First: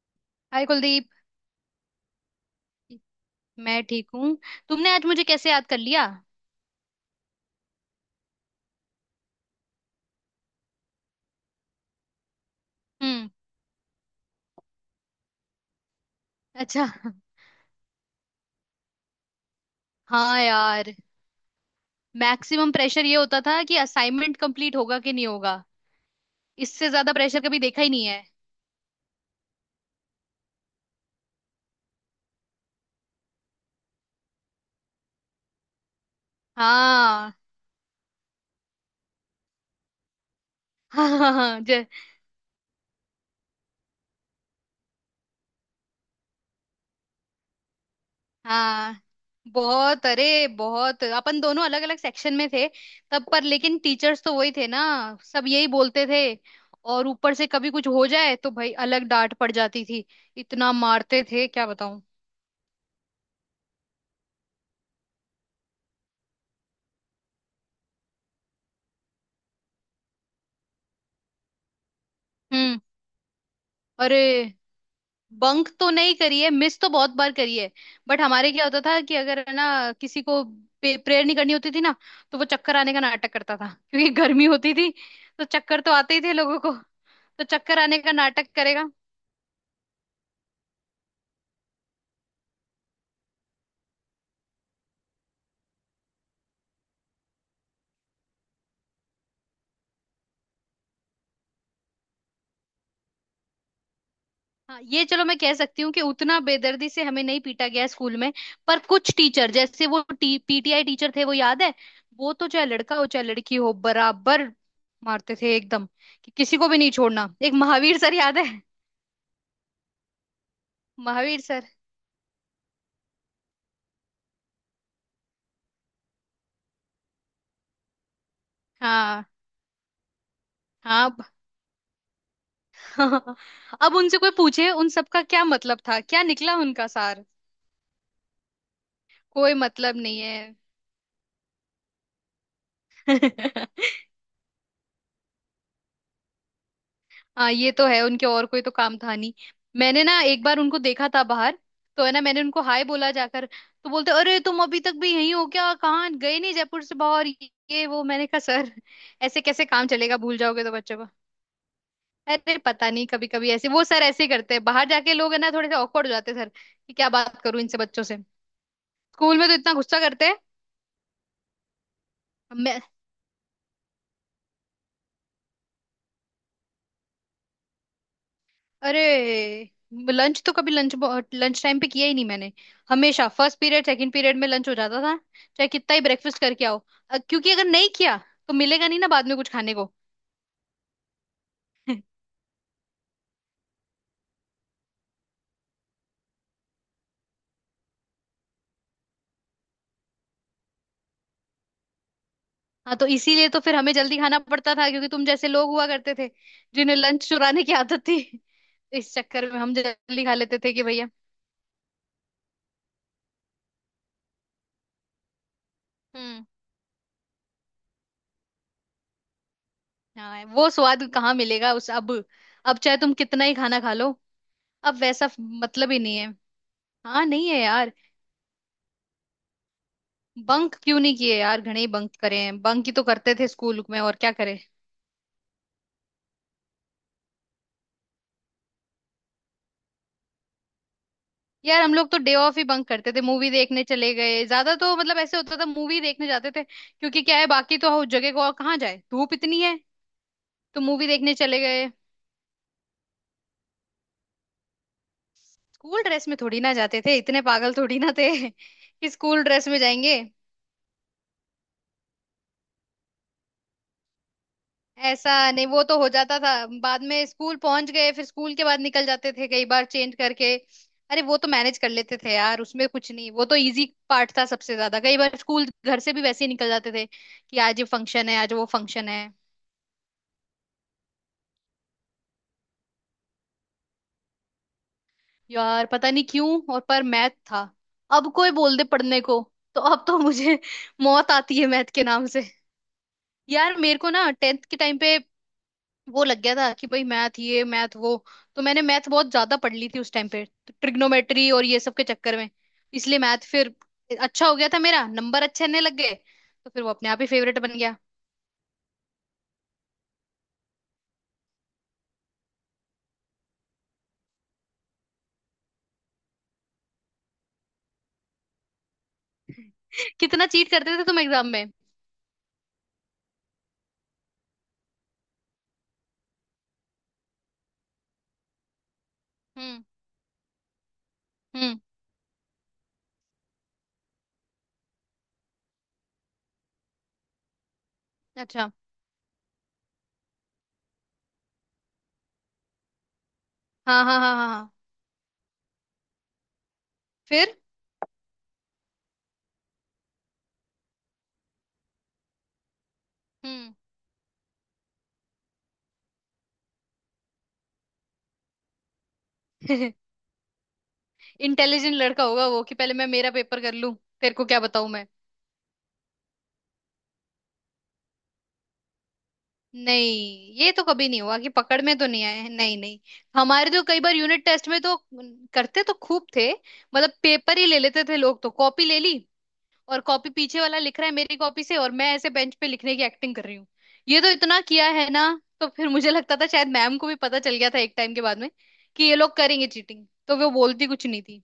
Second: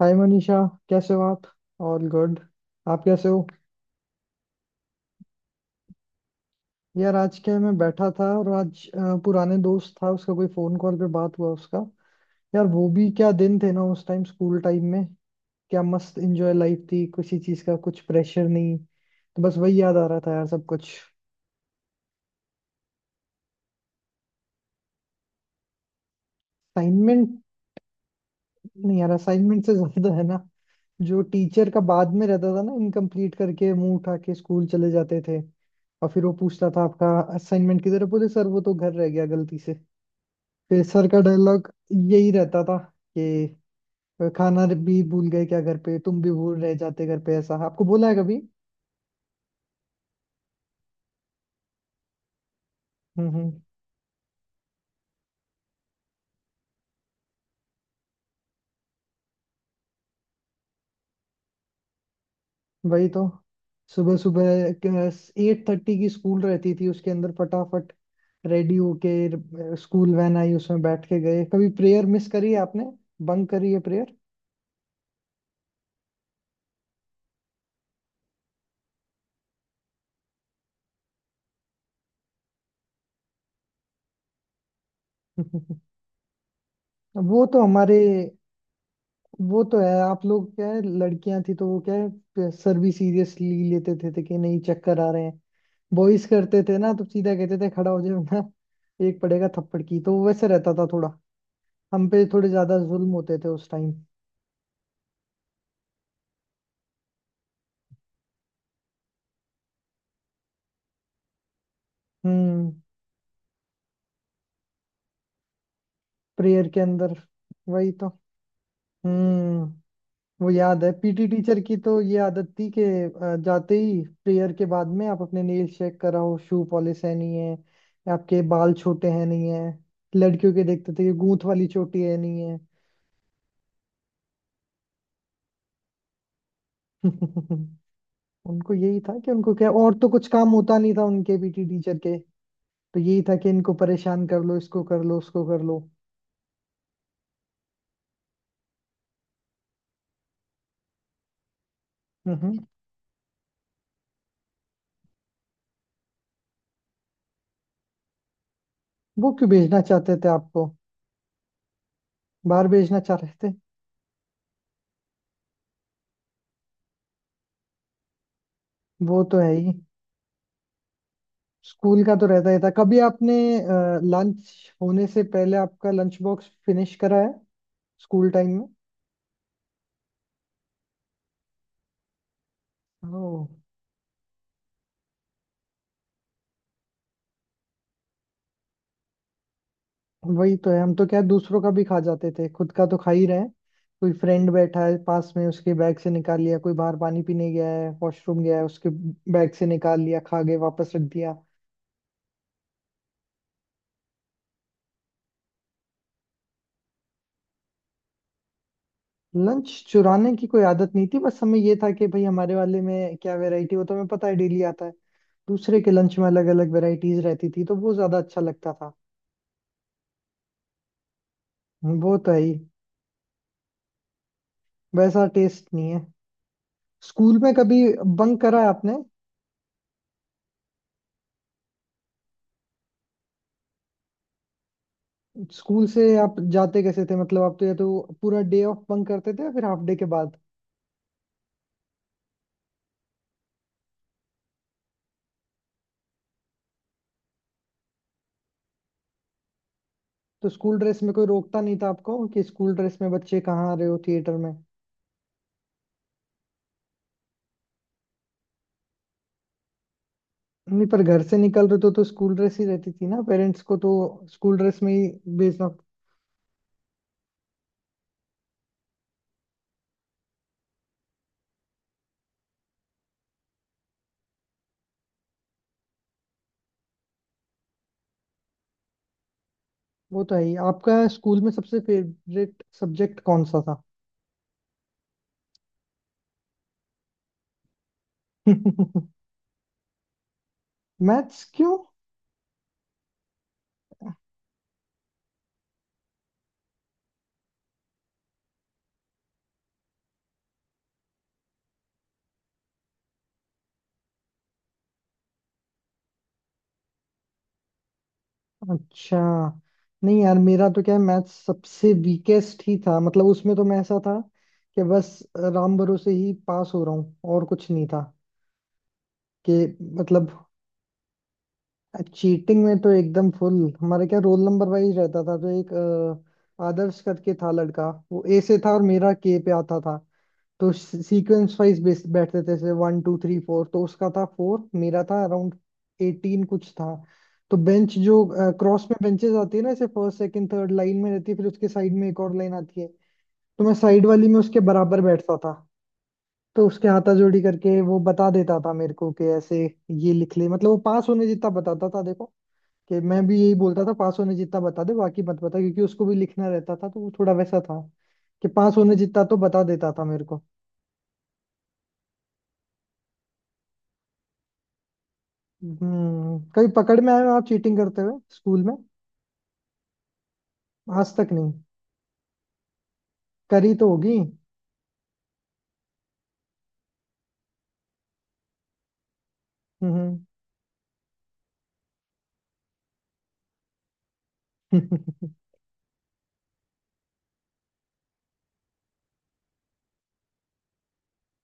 हाय Manisha. Hi Kuldeep. कैसे हो आप? All good. आप कैसे हो? मैं ठीक हूँ। तुमने आज मुझे कैसे याद कर लिया। यार आज क्या है, मैं बैठा था और आज पुराने दोस्त था, उसका कोई फोन कॉल पे बात हुआ उसका। यार वो भी हम्म। क्या दिन थे ना, उस टाइम स्कूल टाइम में। क्या मस्त एंजॉय अच्छा। लाइफ थी, किसी चीज का कुछ प्रेशर नहीं, तो बस वही याद आ रहा था हाँ यार सब कुछ। यार। मैक्सिमम प्रेशर ये होता था कि असाइनमेंट कंप्लीट होगा कि नहीं होगा। इससे ज्यादा असाइनमेंट। प्रेशर कभी देखा ही नहीं है। नहीं यार, असाइनमेंट से ज्यादा है ना, जो टीचर का बाद में रहता था ना, इनकम्प्लीट करके मुंह उठा के स्कूल चले जाते थे। और फिर वो पूछता था, आपका हाँ। असाइनमेंट किधर है? बोले सर वो तो घर रह गया गलती से। फिर सर हाँ का हाँ हाँ डायलॉग यही रहता था कि खाना भी भूल गए क्या घर पे, तुम भी भूल रह जाते घर पे? ऐसा आपको बोला है कभी? हाँ। बहुत, अरे बहुत, अपन दोनों अलग अलग सेक्शन में थे। तब हम्म। पर हम्म। लेकिन टीचर्स तो वही थे ना। सब यही बोलते थे। और ऊपर से कभी कुछ हो जाए तो भाई अलग डांट पड़ जाती थी। इतना मारते थे क्या बताऊं। वही तो। सुबह सुबह 8:30 की स्कूल रहती थी, उसके अंदर फटाफट रेडी होके स्कूल वैन आई, उसमें बैठ के गए। कभी प्रेयर मिस करी है हम्म। आपने? बंक करी है प्रेयर? अरे बंक तो नहीं करी है, मिस तो बहुत बार करी है। बट हमारे क्या होता था कि अगर है ना किसी को प्रेयर नहीं करनी होती थी ना, तो वो चक्कर आने का नाटक करता था, क्योंकि गर्मी होती थी। तो चक्कर तो आते ही थे लोगों को। वो तो तो चक्कर हमारे। आने का नाटक करेगा। वो तो है, आप लोग क्या है, लड़कियां थी तो वो क्या, है सर भी सीरियसली लेते थे कि नहीं चक्कर आ रहे हैं। बॉयज करते थे ना तो सीधा कहते थे खड़ा हो जाए ना, एक पड़ेगा थप्पड़ की, तो वैसे रहता था थोड़ा। हम पे थोड़े ज्यादा जुल्म होते थे उस टाइम। हाँ ये चलो, मैं कह सकती हूँ कि उतना बेदर्दी से हमें नहीं पीटा गया है स्कूल में। पर कुछ टीचर, जैसे वो पीटीआई टीचर थे, वो याद है। वो तो चाहे हम्म। लड़का हो चाहे लड़की हो बराबर मारते थे एकदम, कि किसी प्रेयर को भी के नहीं अंदर। छोड़ना। एक वही महावीर तो। सर याद है। हम्म। वो याद है, पीटी महावीर टीचर सर। की तो ये आदत थी कि जाते ही प्रेयर के बाद में आप अपने नेल चेक कराओ, शू पॉलिश है नहीं है, आपके बाल छोटे हाँ हैं नहीं है, लड़कियों के देखते थे हाँ। कि अब। गूंथ वाली चोटी है नहीं है। अब उनसे कोई पूछे उन सबका क्या मतलब था, क्या निकला उनका सार। उनको यही था कि उनको कोई क्या, मतलब और तो नहीं कुछ है। काम होता नहीं था उनके पीटी टीचर के, तो यही था कि इनको परेशान कर लो, इसको कर लो, उसको कर लो। हाँ ये तो है, उनके और कोई तो काम था नहीं। मैंने ना एक बार उनको देखा था बाहर। तो है ना, मैंने हम्म। उनको हाय बोला, जाकर तो बोलते अरे तुम अभी तक भी यहीं हो क्या, कहाँ गए नहीं जयपुर से बाहर। ये वो, मैंने कहा सर वो ऐसे क्यों कैसे भेजना काम चाहते चलेगा, थे भूल जाओगे आपको? तो बच्चों को। अरे बाहर पता भेजना नहीं, चाह कभी रहे कभी थे? ऐसे वो सर ऐसे ही करते हैं, बाहर जाके लोग है ना थोड़े से ऑकवर्ड हो जाते हैं सर, कि क्या बात करूं इनसे बच्चों से। वो तो स्कूल में है तो ही। इतना गुस्सा करते स्कूल का तो रहता ही था। हैं। कभी आपने लंच होने से पहले आपका लंच बॉक्स फिनिश करा है स्कूल टाइम में? अरे लंच तो, कभी लंच, लंच टाइम पे किया ही नहीं मैंने। हमेशा ओ। फर्स्ट पीरियड सेकंड पीरियड में लंच हो जाता था, चाहे कितना ही ब्रेकफास्ट करके आओ। क्योंकि अगर नहीं किया तो मिलेगा नहीं ना बाद में कुछ खाने को। वही तो है, हम तो क्या है, दूसरों का भी खा जाते थे, खुद का तो खा ही रहे हैं। कोई फ्रेंड बैठा है पास में उसके बैग से निकाल लिया, कोई बाहर पानी पीने गया है, वॉशरूम गया है, उसके बैग से निकाल लिया, खा गए वापस रख दिया। हाँ तो इसीलिए तो फिर हमें जल्दी खाना पड़ता था, क्योंकि तुम जैसे लोग हुआ करते थे जिन्हें लंच चुराने की आदत थी। इस चक्कर में लंच हम जल्दी चुराने खा की लेते कोई थे कि आदत नहीं भैया। थी, बस हमें ये था कि भाई हमारे वाले में क्या वैरायटी, वो तो हमें पता है डेली आता है। दूसरे के लंच में हम्म। अलग अलग वैरायटीज रहती थी, तो वो ज्यादा अच्छा लगता था। हाँ वो स्वाद कहाँ मिलेगा उस, वो तो है ही। अब चाहे तुम कितना ही खाना खा लो, अब वैसा वैसा टेस्ट नहीं मतलब ही है। नहीं है। हाँ स्कूल नहीं में है कभी यार। बंक करा है आपने? बंक क्यों नहीं किए यार, घणे ही बंक करे हैं, बंक ही तो करते थे स्कूल में, और क्या करें। स्कूल से आप जाते कैसे थे, मतलब आप तो या तो पूरा डे ऑफ बंक करते थे या फिर हाफ डे के बाद? यार हम लोग तो डे ऑफ ही बंक करते थे, मूवी देखने चले गए ज्यादा, तो मतलब ऐसे होता था मूवी देखने जाते थे, क्योंकि क्या है बाकी तो उस जगह को और कहाँ जाए, धूप इतनी है। तो स्कूल तो ड्रेस मूवी में कोई देखने रोकता चले नहीं था गए। आपको कि स्कूल ड्रेस में बच्चे कहाँ आ रहे हो थिएटर में? स्कूल ड्रेस में थोड़ी ना जाते थे, इतने पागल थोड़ी ना थे कि स्कूल ड्रेस में जाएंगे। नहीं पर घर से निकल रहे तो स्कूल ड्रेस ही रहती थी ना, पेरेंट्स को तो स्कूल ड्रेस में ही ऐसा नहीं, भेजना। वो तो हो जाता था, बाद में स्कूल पहुंच गए, फिर स्कूल के बाद निकल जाते थे कई बार चेंज करके। अरे वो तो मैनेज कर लेते थे यार, उसमें कुछ नहीं, वो तो इजी पार्ट था। सबसे ज्यादा कई बार स्कूल घर से भी वैसे ही निकल जाते थे, कि आज ये फंक्शन है, आज वो फंक्शन है। वो तो है ही। आपका स्कूल में सबसे फेवरेट सब्जेक्ट कौन सा था? यार पता नहीं क्यों, और पर मैथ था। अब कोई बोल दे पढ़ने को, तो अब तो मुझे मौत मैथ्स आती है क्यों? मैथ के नाम से। यार मेरे को ना टेंथ के टाइम पे वो लग गया था कि भाई मैथ ये मैथ वो, तो मैंने मैथ बहुत ज्यादा पढ़ ली थी उस टाइम पे, तो ट्रिग्नोमेट्री और ये सब के चक्कर में इसलिए मैथ फिर अच्छा हो गया था, मेरा नंबर अच्छे आने लग गए, तो फिर वो अपने आप ही फेवरेट बन गया। अच्छा। नहीं यार, मेरा तो क्या है, मैथ्स सबसे वीकेस्ट ही था, मतलब उसमें तो मैं ऐसा था कि बस राम भरोसे ही पास हो रहा हूँ और कुछ नहीं था कि, मतलब कितना चीट करते थे तुम एग्जाम में। चीटिंग में तो एकदम फुल। हमारे क्या रोल नंबर वाइज रहता था, तो एक आदर्श करके था लड़का, वो ए से था और मेरा के पे आता हम्म। था। तो सीक्वेंस हम्म। वाइज बेस बैठते थे, जैसे 1, 2, 3, 4, तो उसका था 4, मेरा था अराउंड 18 कुछ था। तो बेंच जो अच्छा। क्रॉस में बेंचेस आती है ना, जैसे फर्स्ट सेकंड थर्ड लाइन में रहती है, फिर उसके साइड में एक और लाइन आती है, तो मैं हाँ, साइड हाँ, वाली हाँ, में हाँ, उसके हाँ। बराबर बैठता था। तो उसके हाथाजोड़ी फिर। करके वो बता देता था मेरे को कि ऐसे ये लिख ले, मतलब वो पास होने जितना बताता था। देखो कि मैं भी यही हम्म। बोलता था पास होने जितना बता दे, बाकी मत बता, क्योंकि उसको भी लिखना रहता था, तो वो थोड़ा वैसा था कि पास होने जितना तो बता देता था मेरे को। इंटेलिजेंट लड़का होगा वो, कि पहले मैं मेरा पेपर कर लूं, तेरे को क्या बताऊं मैं। हम्म। कभी पकड़ में आए हो आप चीटिंग करते हुए स्कूल में? नहीं ये तो कभी आज नहीं तक हुआ कि नहीं? पकड़ में, तो नहीं आए हैं, नहीं नहीं। हमारे करी तो तो कई बार होगी। यूनिट टेस्ट में तो करते तो खूब थे, मतलब पेपर ही ले लेते थे लोग तो, कॉपी ले ली, और हम्म। कॉपी पीछे वाला लिख रहा है मेरी कॉपी से, और मैं ऐसे बेंच पे लिखने की एक्टिंग कर रही हूँ। ये तो इतना किया है ना। तो फिर मुझे लगता था शायद मैम को भी पता चल गया था एक टाइम के बाद में, कि ये लोग करेंगे चीटिंग, तो वो बोलती कुछ नहीं थी।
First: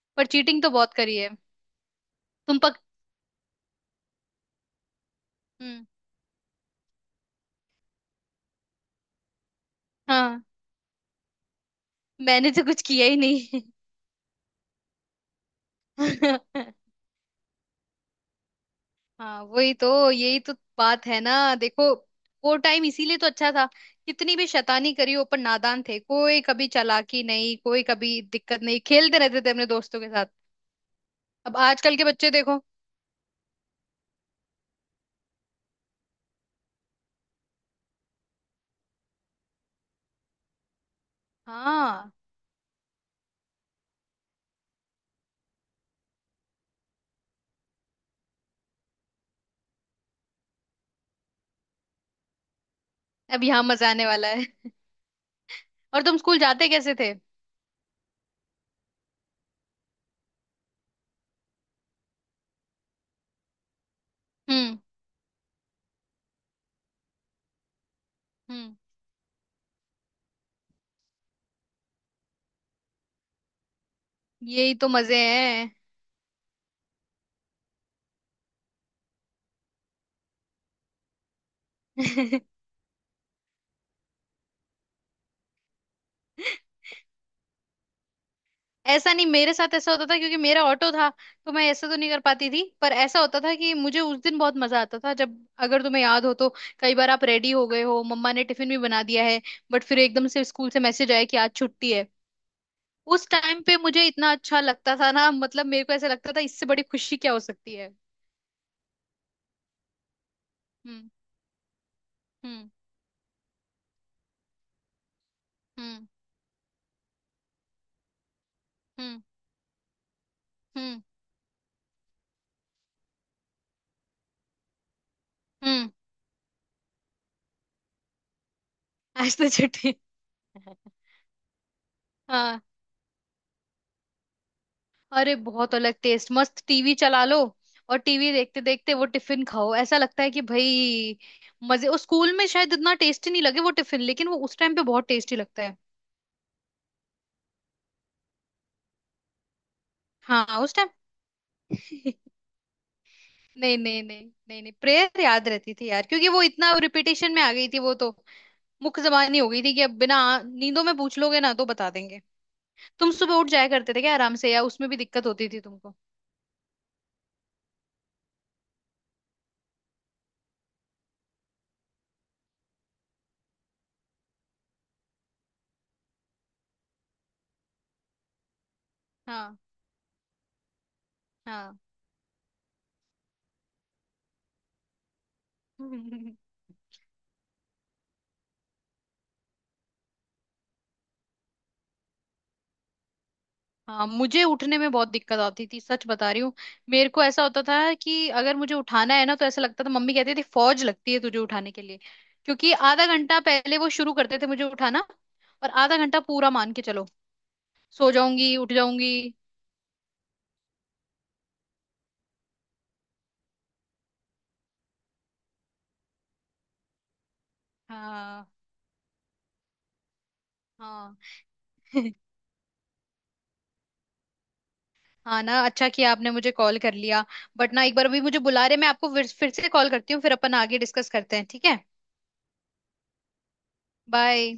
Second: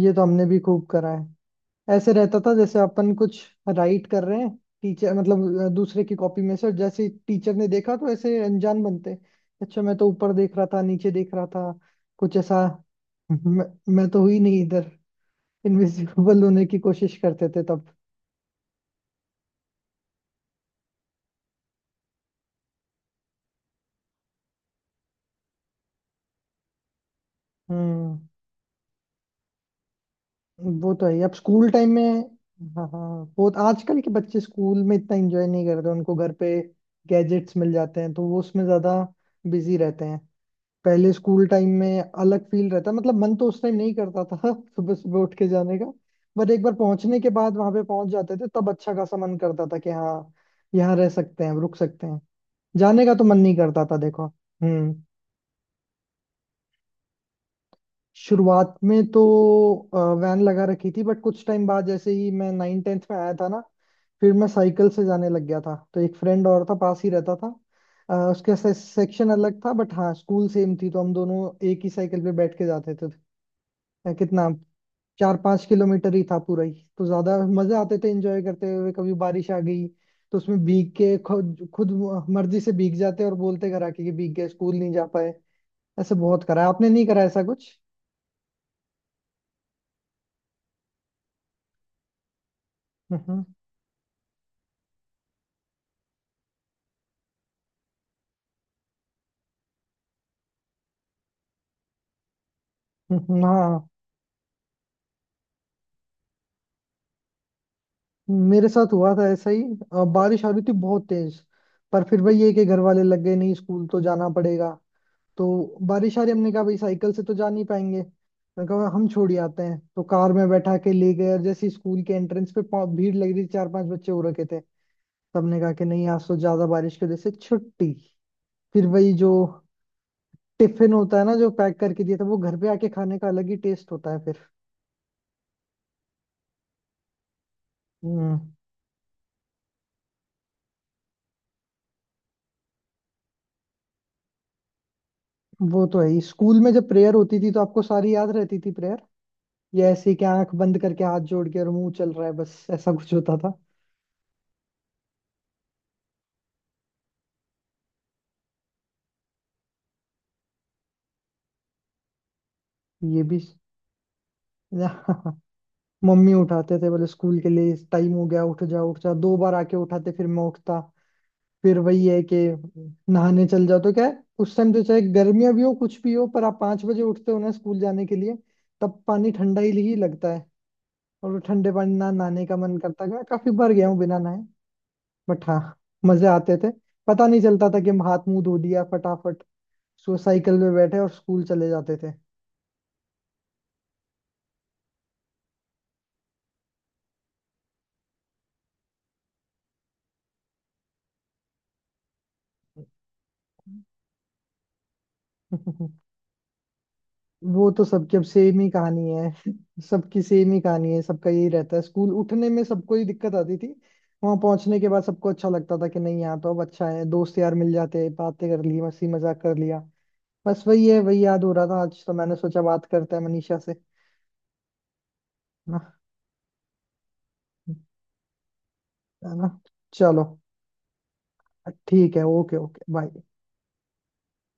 ये तो पर हमने भी चीटिंग तो खूब बहुत करा करी है। है। ऐसे रहता था तुम जैसे पक अपन कुछ राइट कर रहे हैं, टीचर, मतलब हम्म, दूसरे की कॉपी में से, जैसे टीचर ने देखा तो ऐसे अनजान बनते, अच्छा मैं तो ऊपर हाँ देख रहा था नीचे देख रहा था, कुछ मैंने ऐसा। तो कुछ किया ही नहीं। मैं, मैं तो हुई नहीं इधर। इनविजिबल होने की कोशिश करते थे तब। हाँ वही तो, यही तो बात है ना, देखो वो टाइम इसीलिए तो अच्छा था, कितनी भी शैतानी करी हो पर नादान थे, कोई कभी चालाकी नहीं, कोई हम्म। कभी दिक्कत नहीं, खेलते रहते थे अपने दोस्तों के साथ। वो तो है ही। अब अब स्कूल टाइम आजकल के में। बच्चे देखो। हाँ हाँ, वो तो आजकल के बच्चे स्कूल में इतना एंजॉय नहीं करते, उनको घर पे गैजेट्स मिल जाते हैं तो वो उसमें ज्यादा बिजी रहते हैं। पहले स्कूल टाइम में हाँ। अलग फील रहता, मतलब मन तो उस टाइम नहीं करता था सुबह सुबह उठ के जाने का। बट एक बार पहुंचने के बाद वहां पे पहुंच जाते थे, तब अच्छा खासा मन करता था कि हाँ यहाँ रह सकते हैं, रुक सकते हैं। जाने का तो मन अब नहीं यहाँ करता मजा था आने देखो। वाला है। हम्म। और तुम स्कूल जाते कैसे थे। शुरुआत में तो वैन लगा रखी थी, बट कुछ टाइम बाद जैसे ही मैं 9-10 में आया था ना, फिर मैं हम्म, साइकिल से जाने लग गया था, तो एक फ्रेंड और था, पास ही रहता था। हम्म। सेक्शन अलग था, बट हाँ स्कूल सेम थी, तो हम दोनों एक ही साइकिल पे बैठ के जाते थे। अ, कितना यही तो मजे चार पांच हैं। किलोमीटर ही था पूरा ही, तो ज्यादा मजे आते थे एंजॉय करते हुए। कभी बारिश आ गई तो उसमें भीग के खुद खुद मर्जी से भीग जाते और बोलते घर आके कि भीग गए स्कूल नहीं जा पाए। ऐसे बहुत करा है। आपने नहीं करा ऐसा कुछ? ऐसा नहीं, मेरे साथ ऐसा होता था क्योंकि मेरा ऑटो था, तो मैं ऐसा तो नहीं कर पाती थी, पर ऐसा हम्म। होता हम्म। था कि मुझे उस दिन बहुत मजा आता था जब, अगर तुम्हें याद हो तो, कई बार आप रेडी हो गए हो, मम्मा ने टिफिन भी बना दिया है, बट फिर एकदम से स्कूल से मैसेज आया कि आज छुट्टी है। उस हम्म। टाइम पे हाँ। मुझे इतना अच्छा लगता था ना, मतलब मेरे को ऐसा लगता था इससे बड़ी खुशी क्या हो सकती है। मेरे साथ हुआ था ऐसा ही, बारिश आ रही थी बहुत हम्म, तेज, पर फिर भाई ये कि हम्म, घर वाले लग गए नहीं स्कूल तो जाना पड़ेगा। तो हम्म, बारिश आ रही, हमने कहा भाई साइकिल से तो जा नहीं पाएंगे, मैं कहा हम हम्म, छोड़ ही आते हैं, तो कार में बैठा के हम्म, ले गए। और जैसे ही स्कूल के एंट्रेंस पे भीड़ लग रही थी, चार पांच बच्चे हो रखे थे। सबने कहा कि हम्म। नहीं आज तो ज्यादा बारिश की वजह से छुट्टी। फिर वही जो आज तो छुट्टी। है। टिफिन होता है ना जो पैक करके दिया था, वो घर हाँ। पे आके खाने का अलग ही टेस्ट होता है फिर। अरे बहुत अलग टेस्ट, मस्त टीवी चला लो, और टीवी हम्म। देखते देखते वो टिफिन खाओ, ऐसा लगता है कि भाई मजे। उस स्कूल में शायद इतना टेस्टी नहीं लगे वो टिफिन, लेकिन वो उस टाइम पे बहुत टेस्टी लगता है। वो तो है ही। स्कूल में जब प्रेयर होती थी तो आपको सारी याद रहती थी? ये ऐसे कि आंख हाँ उस बंद टाइम। करके हाथ जोड़ के और मुंह चल रहा है बस, ऐसा कुछ होता था। नहीं, नहीं, नहीं, नहीं, नहीं, प्रेयर याद रहती थी यार, क्योंकि वो इतना रिपीटेशन में आ गई थी, वो तो मुख्य जबानी हो गई थी, कि अब बिना नींदों में पूछ लोगे ना तो बता देंगे। तुम ये सुबह भी। उठ जाया करते थे क्या आराम से, या उसमें भी दिक्कत होती थी तुमको। मम्मी उठाते थे, बोले स्कूल के लिए टाइम हो गया, उठ जा उठ जा, दो बार आके उठाते, फिर मैं उठता। फिर वही है कि नहाने चल जाओ, तो क्या है उस टाइम तो चाहे गर्मियां भी हो कुछ भी हो, पर आप 5 बजे उठते हो ना स्कूल जाने के लिए, तब पानी हाँ, ठंडा ही लगता है। और वो ठंडे हाँ। पानी ना नहाने का मन करता है, मैं काफी बार गया हूँ बिना नहाए। बट हाँ मजे आते थे, पता नहीं चलता था कि हम हाथ मुंह धो लिया फटाफट, सो साइकिल में बैठे और स्कूल चले जाते थे। हाँ मुझे उठने में बहुत दिक्कत आती थी, सच बता रही हूँ। मेरे को ऐसा होता था कि अगर मुझे उठाना है ना, तो ऐसा लगता था, मम्मी कहती थी फौज लगती है तुझे उठाने के लिए, क्योंकि आधा घंटा पहले वो शुरू करते थे मुझे उठाना, और आधा घंटा पूरा मान के चलो, वो तो सो सबकी अब जाऊंगी सेम ही उठ कहानी है। जाऊंगी। सबकी सेम ही कहानी है, सबका यही रहता है स्कूल उठने में सबको ही दिक्कत आती थी। वहां पहुंचने के बाद सबको अच्छा लगता था कि नहीं यहाँ तो अब अच्छा है, दोस्त यार मिल जाते हैं, बातें हाँ, कर ली, हंसी मजाक कर लिया। बस वही है, हाँ। वही याद हो रहा था, आज तो मैंने सोचा बात करते हैं मनीषा से। हाँ ना, ना। अच्छा किया आपने मुझे कॉल कर लिया। बट ना, एक बार अभी मुझे बुला रहे, मैं आपको फिर है ना? फिर से कॉल करती हूँ, चलो, फिर अपन आगे डिस्कस करते हैं, ठीक है, ठीक है। Okay okay, bye. बाय।